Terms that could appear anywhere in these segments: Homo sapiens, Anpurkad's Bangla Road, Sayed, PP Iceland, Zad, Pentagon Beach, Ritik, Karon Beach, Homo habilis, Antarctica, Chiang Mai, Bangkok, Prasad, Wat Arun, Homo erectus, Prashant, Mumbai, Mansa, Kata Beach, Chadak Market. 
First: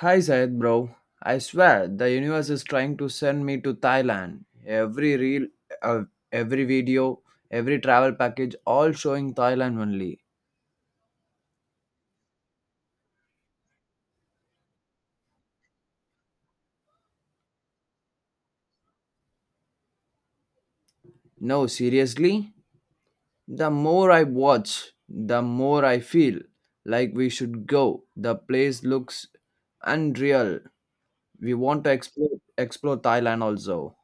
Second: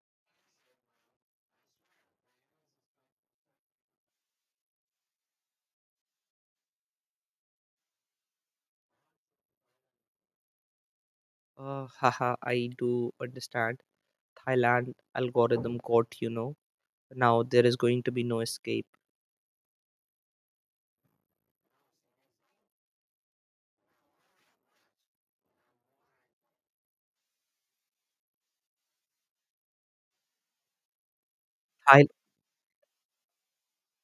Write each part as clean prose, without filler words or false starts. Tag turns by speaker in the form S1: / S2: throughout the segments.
S1: Hi Sayed bro, I swear the universe is trying to send me to Thailand. Every reel, uh, every video, every travel package, all showing Thailand only.
S2: Haha, I do understand. Thailand algorithm caught. Now there is going to be no escape.
S1: No, seriously, the more I watch, the more I feel like we should go. The place looks unreal. We want to
S2: Thai-
S1: explore Thailand also.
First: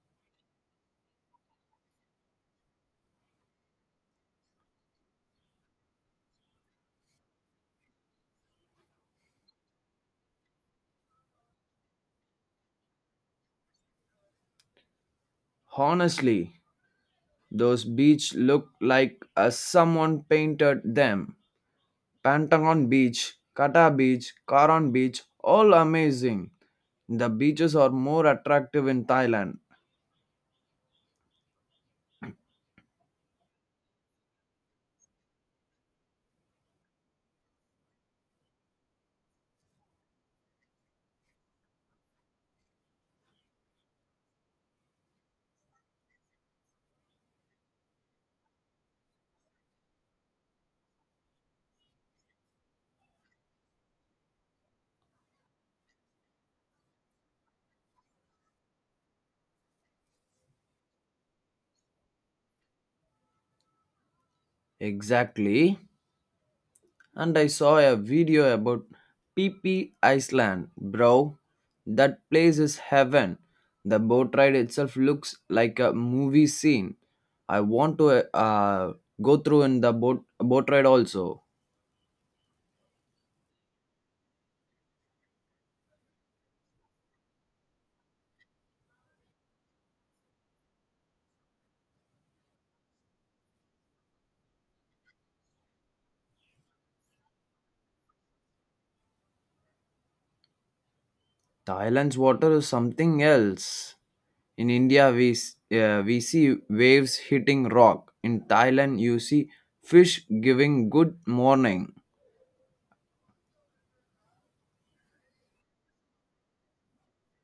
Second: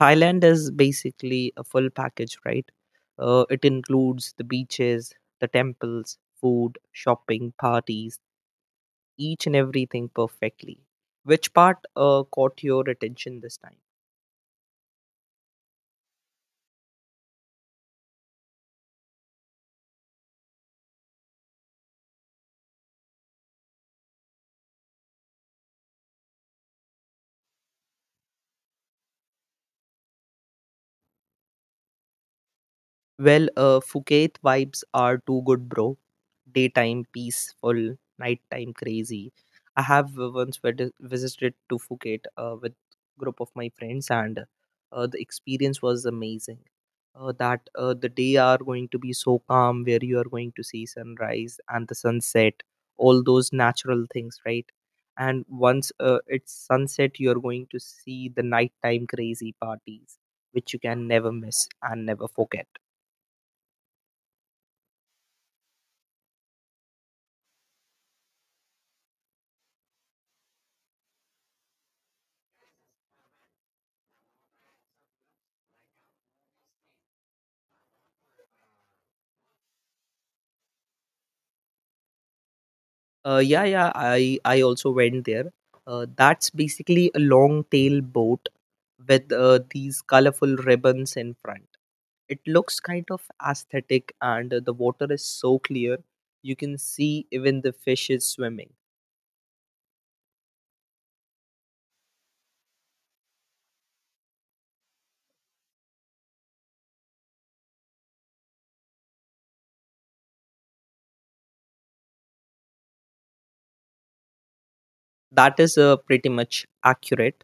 S2: Thailand is basically a full package, right? It includes the beaches, the temples, food, shopping, parties, each and everything perfectly. Which part caught your attention this time?
S1: Honestly, those beach look like someone painted them. Pentagon Beach, Kata Beach, Karon Beach, all amazing. The beaches are more attractive in Thailand.
S2: Well, Phuket vibes are too good, bro. Daytime peaceful, nighttime crazy. I have once visited to Phuket with group of my friends, and the experience was amazing. That the day are going to be so calm, where you are going to see sunrise and the sunset, all those natural things, right? And once it's sunset, you are going to see the nighttime crazy parties, which you can never miss and never forget.
S1: Exactly. And I saw a video about PP Iceland, bro. That place is heaven. The boat ride itself looks like a movie scene. I want to uh, go through in the boat ride also.
S2: Yeah, yeah. I also went there. That's basically a long tail boat with these colorful ribbons in front. It looks kind of aesthetic, and the water is so clear you can see even the fishes swimming.
S1: Thailand's water is something else. In India, we see waves hitting rock. In Thailand, you see fish giving good morning.
S2: That is pretty much accurate.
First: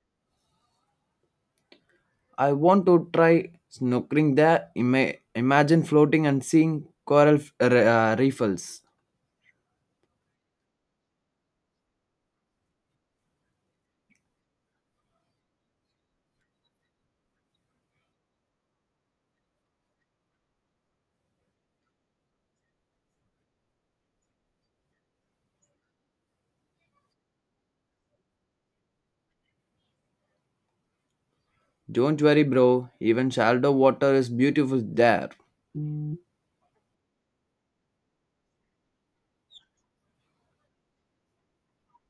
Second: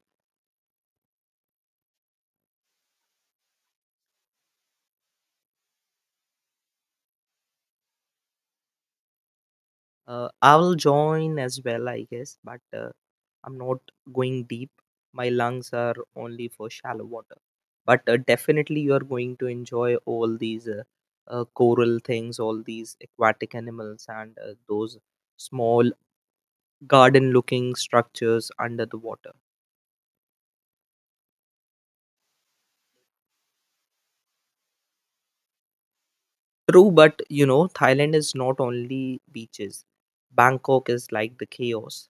S1: I want to try snorkeling there. Imagine floating and seeing reefs.
S2: I will join as well, I guess, but I'm not going deep. My lungs are only for shallow water. But definitely you are going to enjoy all these coral things, all these aquatic animals, and those small garden looking structures under the water.
S1: Don't worry, bro. Even shallow water is beautiful there.
S2: True, but you know, Thailand is not only beaches. Bangkok is like the chaos,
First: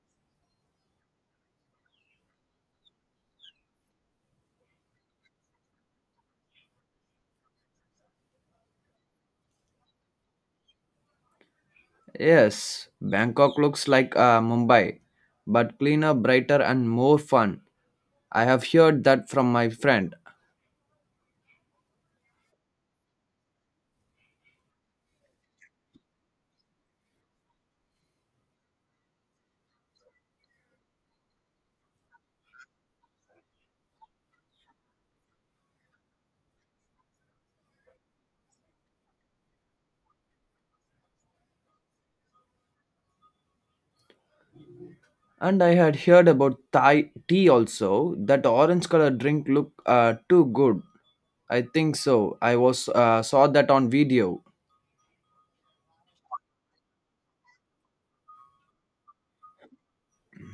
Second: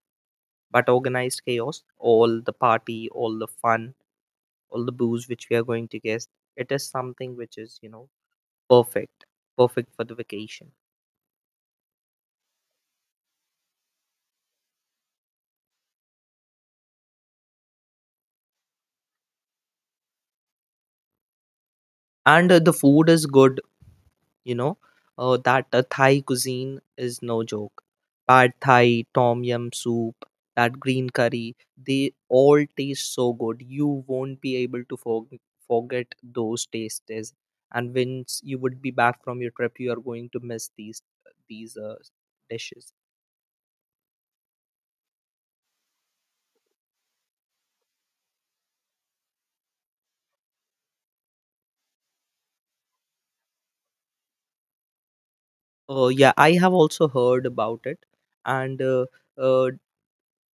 S2: but organized chaos. All the party, all the fun, all the booze which we are going to get, it is something which is, you know, perfect perfect for the vacation.
S1: Yes, Bangkok looks like Mumbai, but cleaner, brighter, and more fun. I have heard that from my friend.
S2: And the food is good, you know. Uh, that uh, thai cuisine is no joke. Pad thai, tom yum soup, that green curry, they all taste so good. You won't be able to forget those tastes. And once you would be back from your trip, you are going to miss these dishes.
S1: And I had heard about Thai tea also. That orange color drink look too good. I think so. I was saw that on video.
S2: Yeah, I have also heard about it. And uh,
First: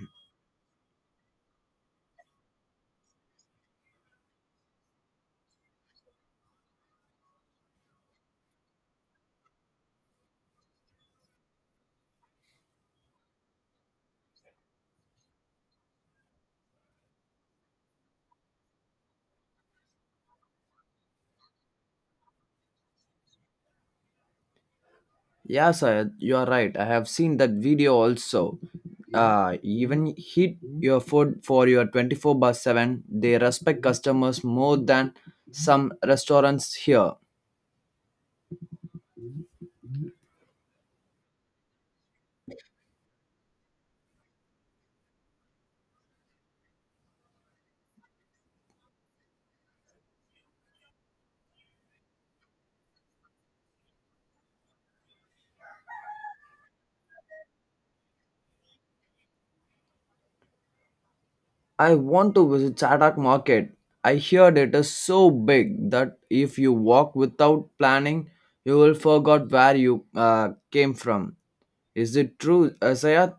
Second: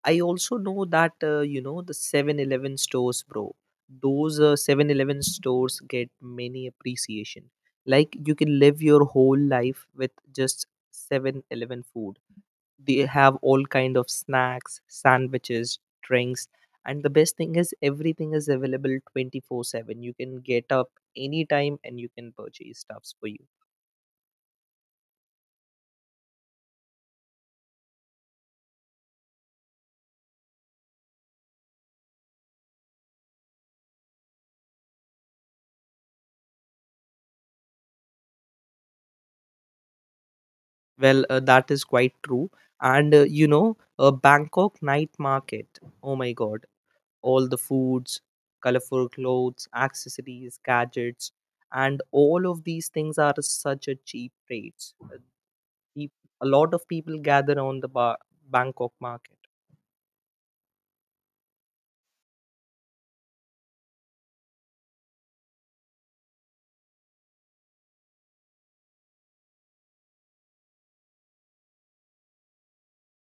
S2: I also know that, you know, the 7-Eleven stores, bro. Those 7-Eleven stores get many appreciation. Like you can live your whole life with just 7-Eleven food. They have all kind of snacks, sandwiches, drinks, and the best thing is everything is available 24/7. You can get up anytime and you can purchase stuffs for you.
S1: Yeah, sir, you are right. I have seen that video also. Even heat your food for your 24 by 7. They respect customers more than some restaurants here.
S2: Well, that is quite true. And you know, a Bangkok night market. Oh my God, all the foods, colorful clothes, accessories, gadgets, and all of these things are such a cheap rates. Peop- A lot of people gather on the Bangkok market.
S1: I want to visit Chadak Market. I heard it is so big that if you walk without planning, you will forget where you came from. Is it true, Sayat?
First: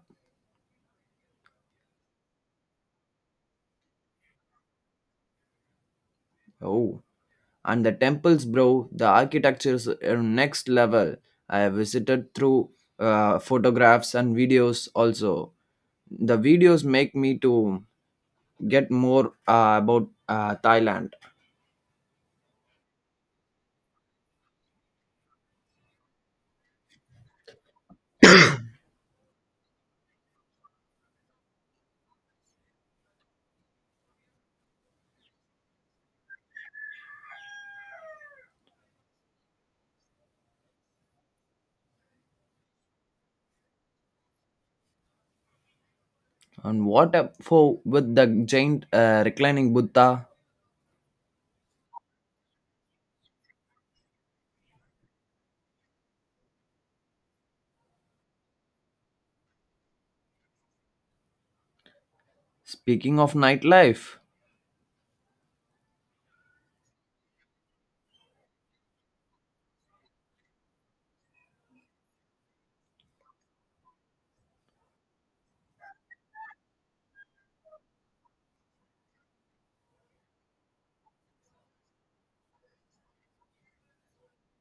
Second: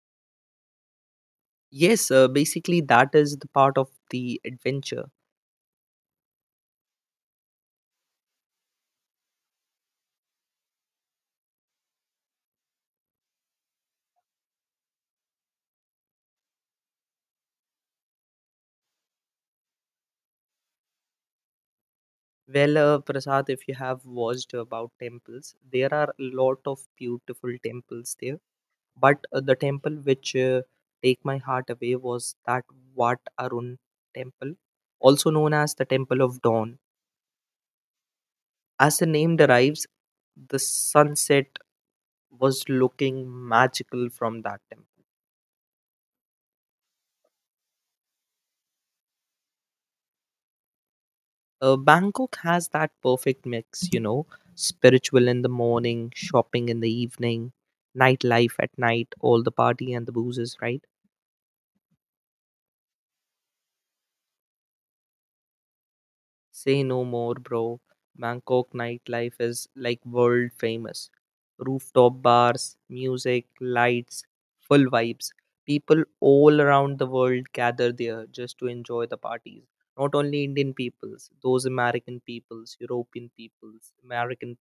S2: Yes, basically that is the part of the adventure.
S1: Oh, and the temples, bro. The architecture is next level. I visited through photographs and videos also. The videos make me to get more about Thailand.
S2: Well, Prasad, if you have watched about temples, there are a lot of beautiful temples there. But the temple which take my heart away was that Wat Arun temple, also known as the Temple of Dawn. As the name derives, the sunset was looking magical from that temple.
S1: And what up for with the giant reclining Buddha?
S2: Bangkok has that perfect mix, you know, spiritual in the morning, shopping in the evening, nightlife at night, all the party and the boozes, right?
S1: Speaking of nightlife,
S2: Say no more, bro. Bangkok nightlife is like world famous. Rooftop bars, music, lights, full vibes. People all around the world gather there just to enjoy the parties. Not only Indian peoples, those American peoples, European peoples, American,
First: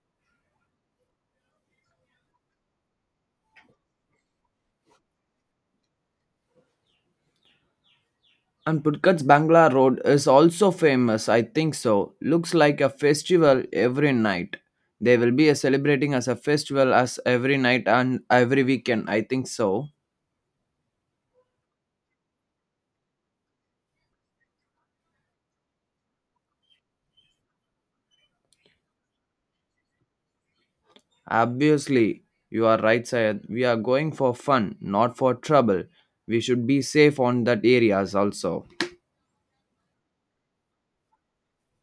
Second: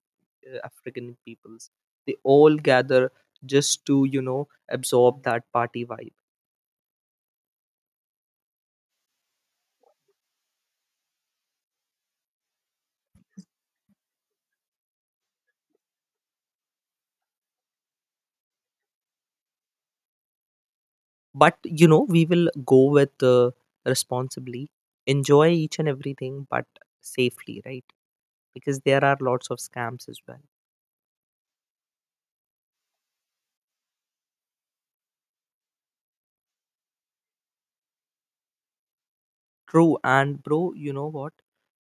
S2: African peoples, they all gather just to, you know, absorb that party vibe.
S1: and Anpurkad's Bangla Road is also famous, I think so. Looks like a festival every night. They will be a celebrating as a festival as every night and every weekend, I think so.
S2: But you know, we will go with, responsibly enjoy each and everything but safely, right? Because there are lots of scams as well.
S1: Obviously, you are right, Sayed. We are going for fun, not for trouble. We should be safe on that areas also.
S2: True. And bro, you know what,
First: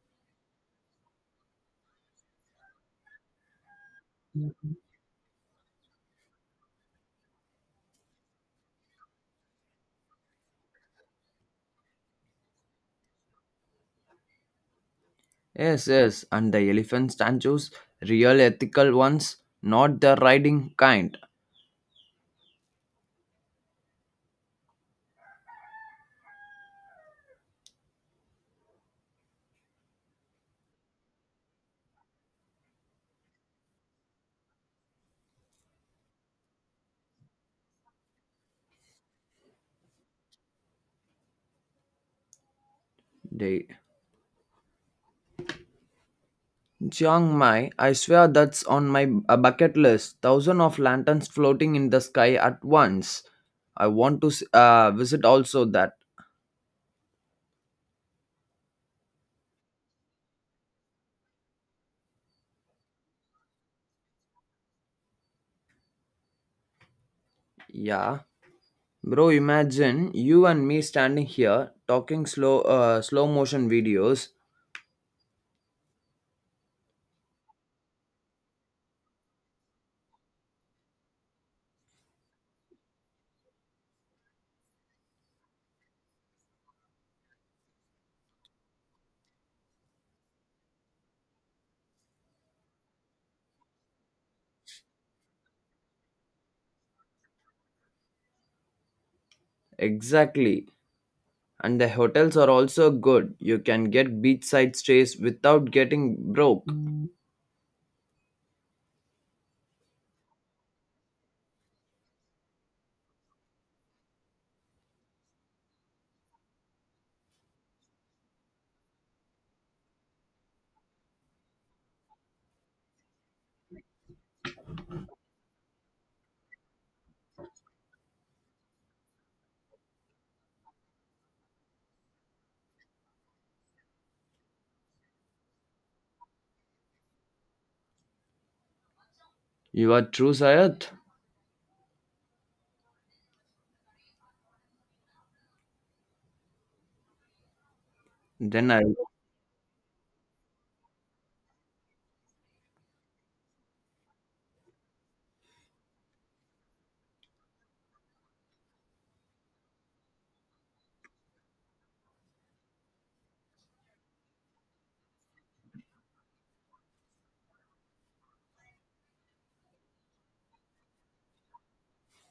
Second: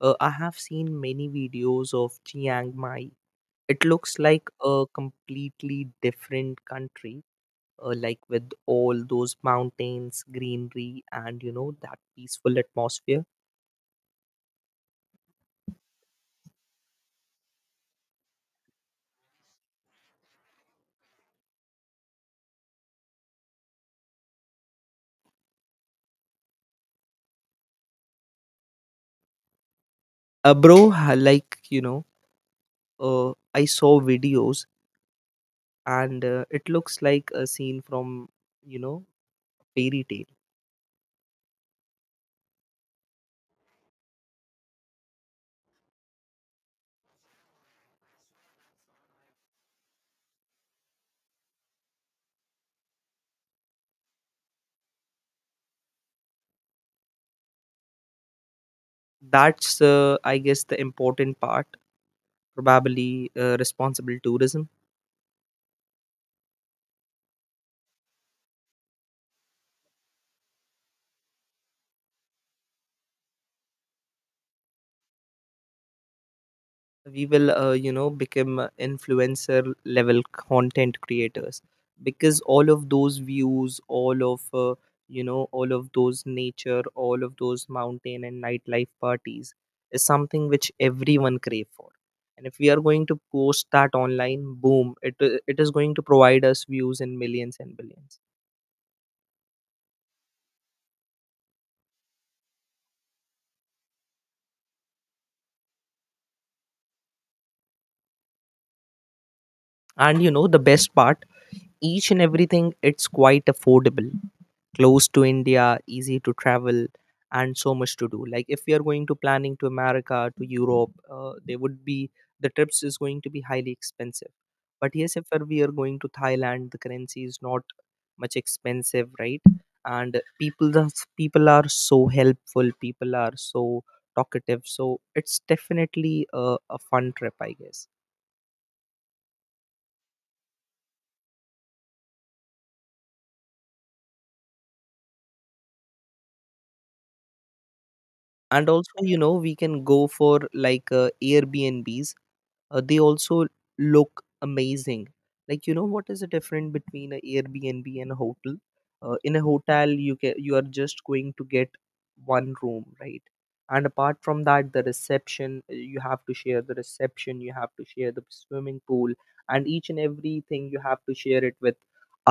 S2: I have seen many videos of Chiang Mai. It looks like a completely different country, like with all those mountains, greenery, and you know, that peaceful atmosphere.
S1: Yes, yes, and the elephant statues, real ethical ones, not the riding kind.
S2: Bro, like you know, I saw videos. And it looks like a scene from, you know, fairy tale.
S1: They Chiang Mai, I swear that's on my a bucket list. Thousands of lanterns floating in the sky at once. I want to visit also that.
S2: That's I guess the important part, probably responsible tourism.
S1: Yeah. Bro, imagine you and me standing here talking slow motion videos.
S2: We will, you know, become influencer level content creators, because all of those views, all of you know, all of those nature, all of those mountain and nightlife parties is something which everyone crave for. And if we are going to post that online, boom, it is going to provide us views in millions and billions.
S1: Exactly. And the hotels are also good. You can get beachside stays without getting broke.
S2: And you know, the best part, each and everything, it's quite affordable. Close to India, easy to travel, and so much to do. Like if we are going to planning to America, to Europe, they would be, the trips is going to be highly expensive. But yes, if we are going to Thailand, the currency is not much expensive, right? And people, the people are so helpful. People are so talkative. So it's definitely a fun trip, I guess.
S1: You are true Sayat.
S2: And
S1: Then I
S2: also, you know, we can go for like Airbnbs. They also look amazing. Like you know what is the difference between an Airbnb and a hotel. In a hotel, you are just going to get one room, right? And apart from that, the reception, you have to share the reception, you have to share the swimming pool, and each and everything you have to share it with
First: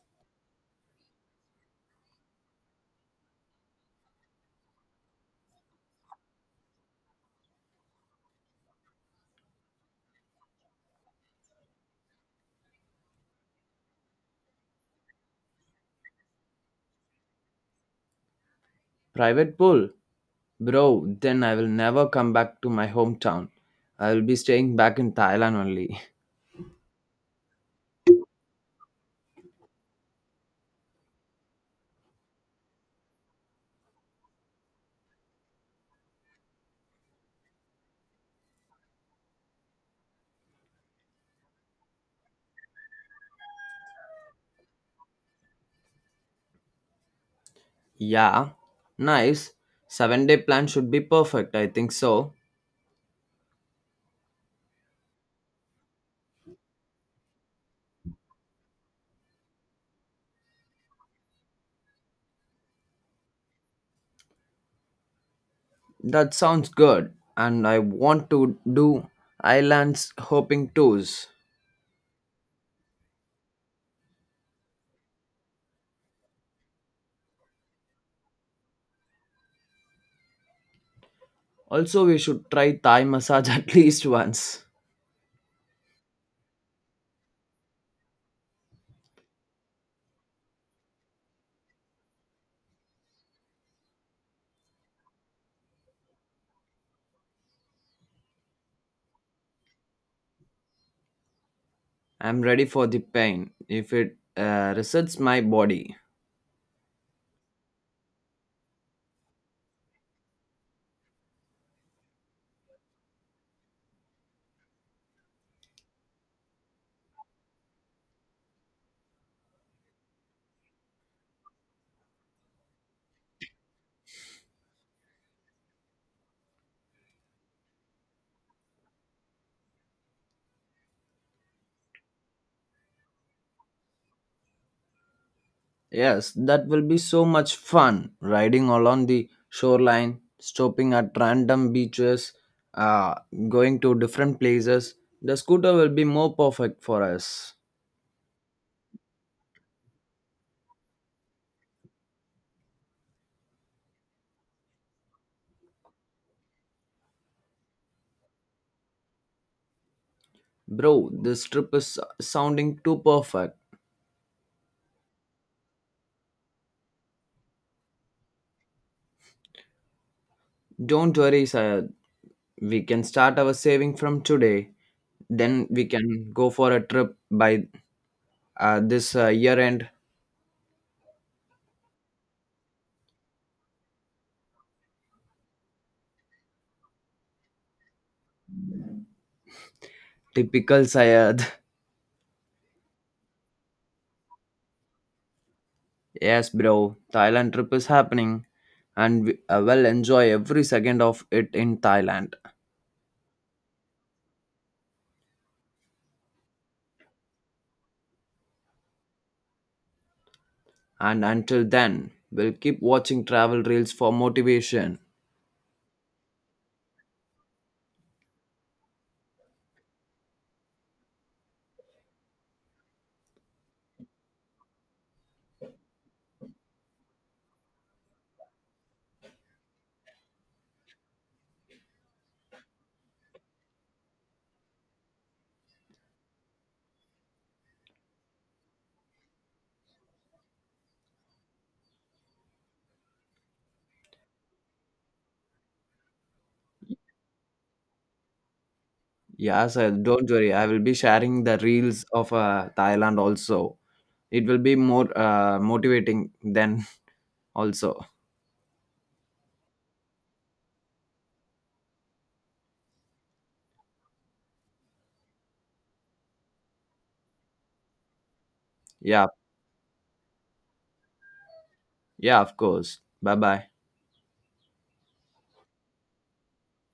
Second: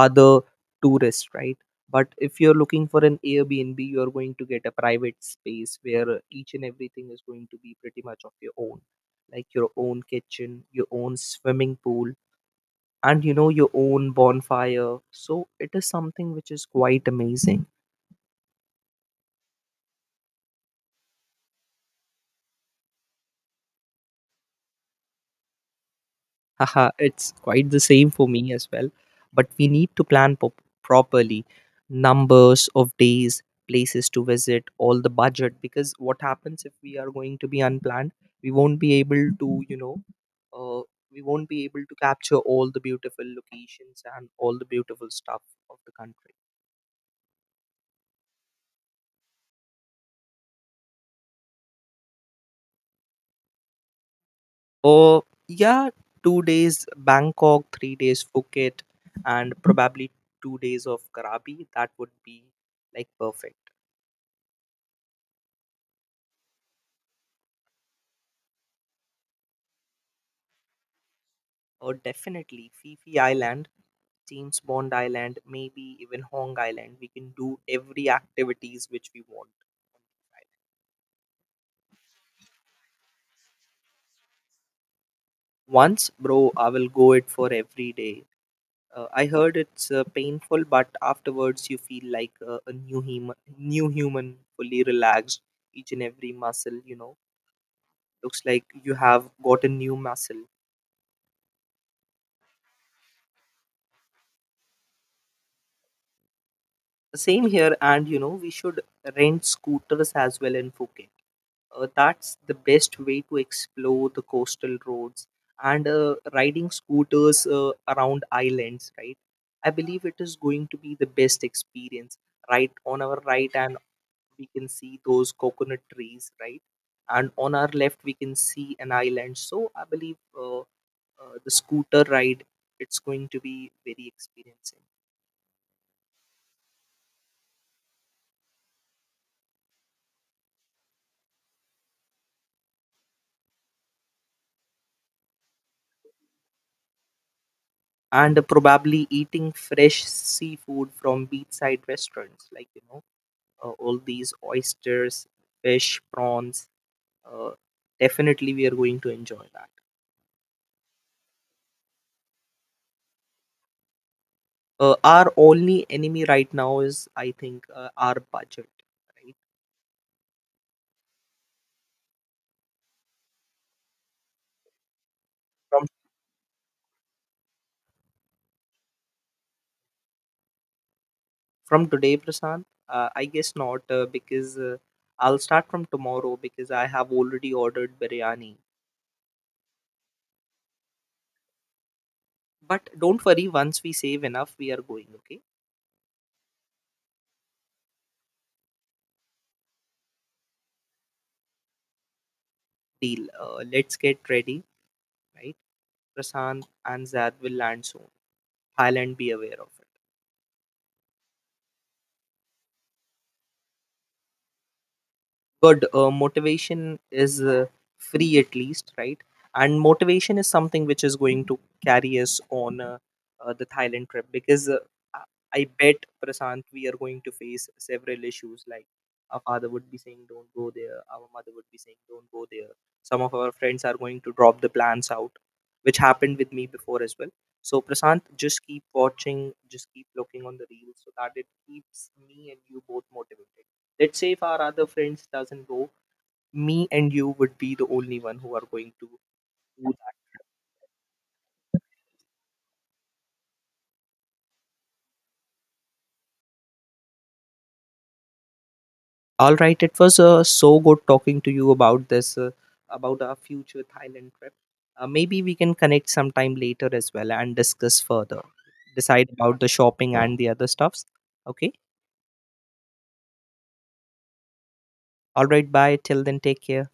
S2: other tourists, right? But if you're looking for an Airbnb, you're going to get a private space where each and everything is going to be pretty much of your own, like your own kitchen, your own swimming pool, and you know, your own bonfire. So it is something which is quite amazing.
S1: Private pool. Bro, then I will never come back to my hometown. I will be staying back in Thailand only.
S2: Haha, it's quite the same for me as well. But we need to plan properly, numbers of days, places to visit, all the budget. Because what happens if we are going to be unplanned? We won't be able to, you know, uh, we won't be able to capture all the beautiful locations and all the beautiful stuff of the country.
S1: Yeah, nice. 7 day plan should be perfect, I think so.
S2: Oh, yeah, 2 days Bangkok, 3 days Phuket, and probably 2 days of Karabi. That would be like perfect.
S1: That sounds good. And I want to do islands hopping tours.
S2: Or definitely Fifi Island, James Bond Island, maybe even Hong Island. We can do every activities which we want, right?
S1: Also, we should try Thai massage at least once.
S2: Once, bro, I will go it for every day. I heard it's painful, but afterwards you feel like a new human, fully relaxed. Each and every muscle, you know, looks like you have got a new muscle.
S1: I'm ready for the pain if it resets my body.
S2: Same here, and you know, we should rent scooters as well in Phuket. That's the best way to explore the coastal roads and riding scooters around islands, right? I believe it is going to be the best experience. Right on our right, and we can see those coconut trees, right? And on our left, we can see an island. So I believe the scooter ride, it's going to be very experiencing.
S1: Yes, that will be so much fun riding along the shoreline, stopping at random beaches, uh, going to different places. The scooter will be more perfect for us.
S2: And probably eating fresh seafood from beachside restaurants, like you know, all these oysters, fish, prawns, uh, definitely we are going to enjoy that.
S1: Bro, this trip is sounding too perfect.
S2: Our only enemy right now is, I think, our budget, right?
S1: Don't worry, Sayed. We can start our saving from today. Then
S2: from
S1: we can go for a trip by this year end.
S2: from today, Prasant, I guess not, because I'll start from tomorrow because I have already ordered biryani.
S1: Typical Sayed.
S2: But don't worry, once we save enough, we are going, okay?
S1: Yes, bro. Thailand trip is happening. And we will enjoy every second of it in Thailand.
S2: Deal. Let's get ready, right? Prashant and Zad will land soon. Thailand, be aware of it.
S1: And until then, we'll keep watching travel reels for motivation.
S2: Good. Motivation is, free at least, right? And motivation is something which is going to carry us on the Thailand trip. Because I bet, Prasant, we are going to face several issues like our father would be saying don't go there, our mother would be saying don't go there, some of our friends are going to drop the plans out, which happened with me before as well. So Prasant, just keep watching, just keep looking on the reels so that it keeps me and you both motivated. Let's say if our other friends doesn't go, me and you would be the only one who are going to
S1: Yeah,
S2: do
S1: sir,
S2: that.
S1: don't worry. I will be sharing the reels of Thailand also. It will be more motivating then also.
S2: All right, it was so good talking to you about about our future Thailand trip. Maybe we can connect sometime later as well and discuss further,
S1: Yeah,
S2: decide about the shopping and the other stuffs. Okay.
S1: yeah, of course. Bye bye.
S2: All right. Bye. Till then, take care.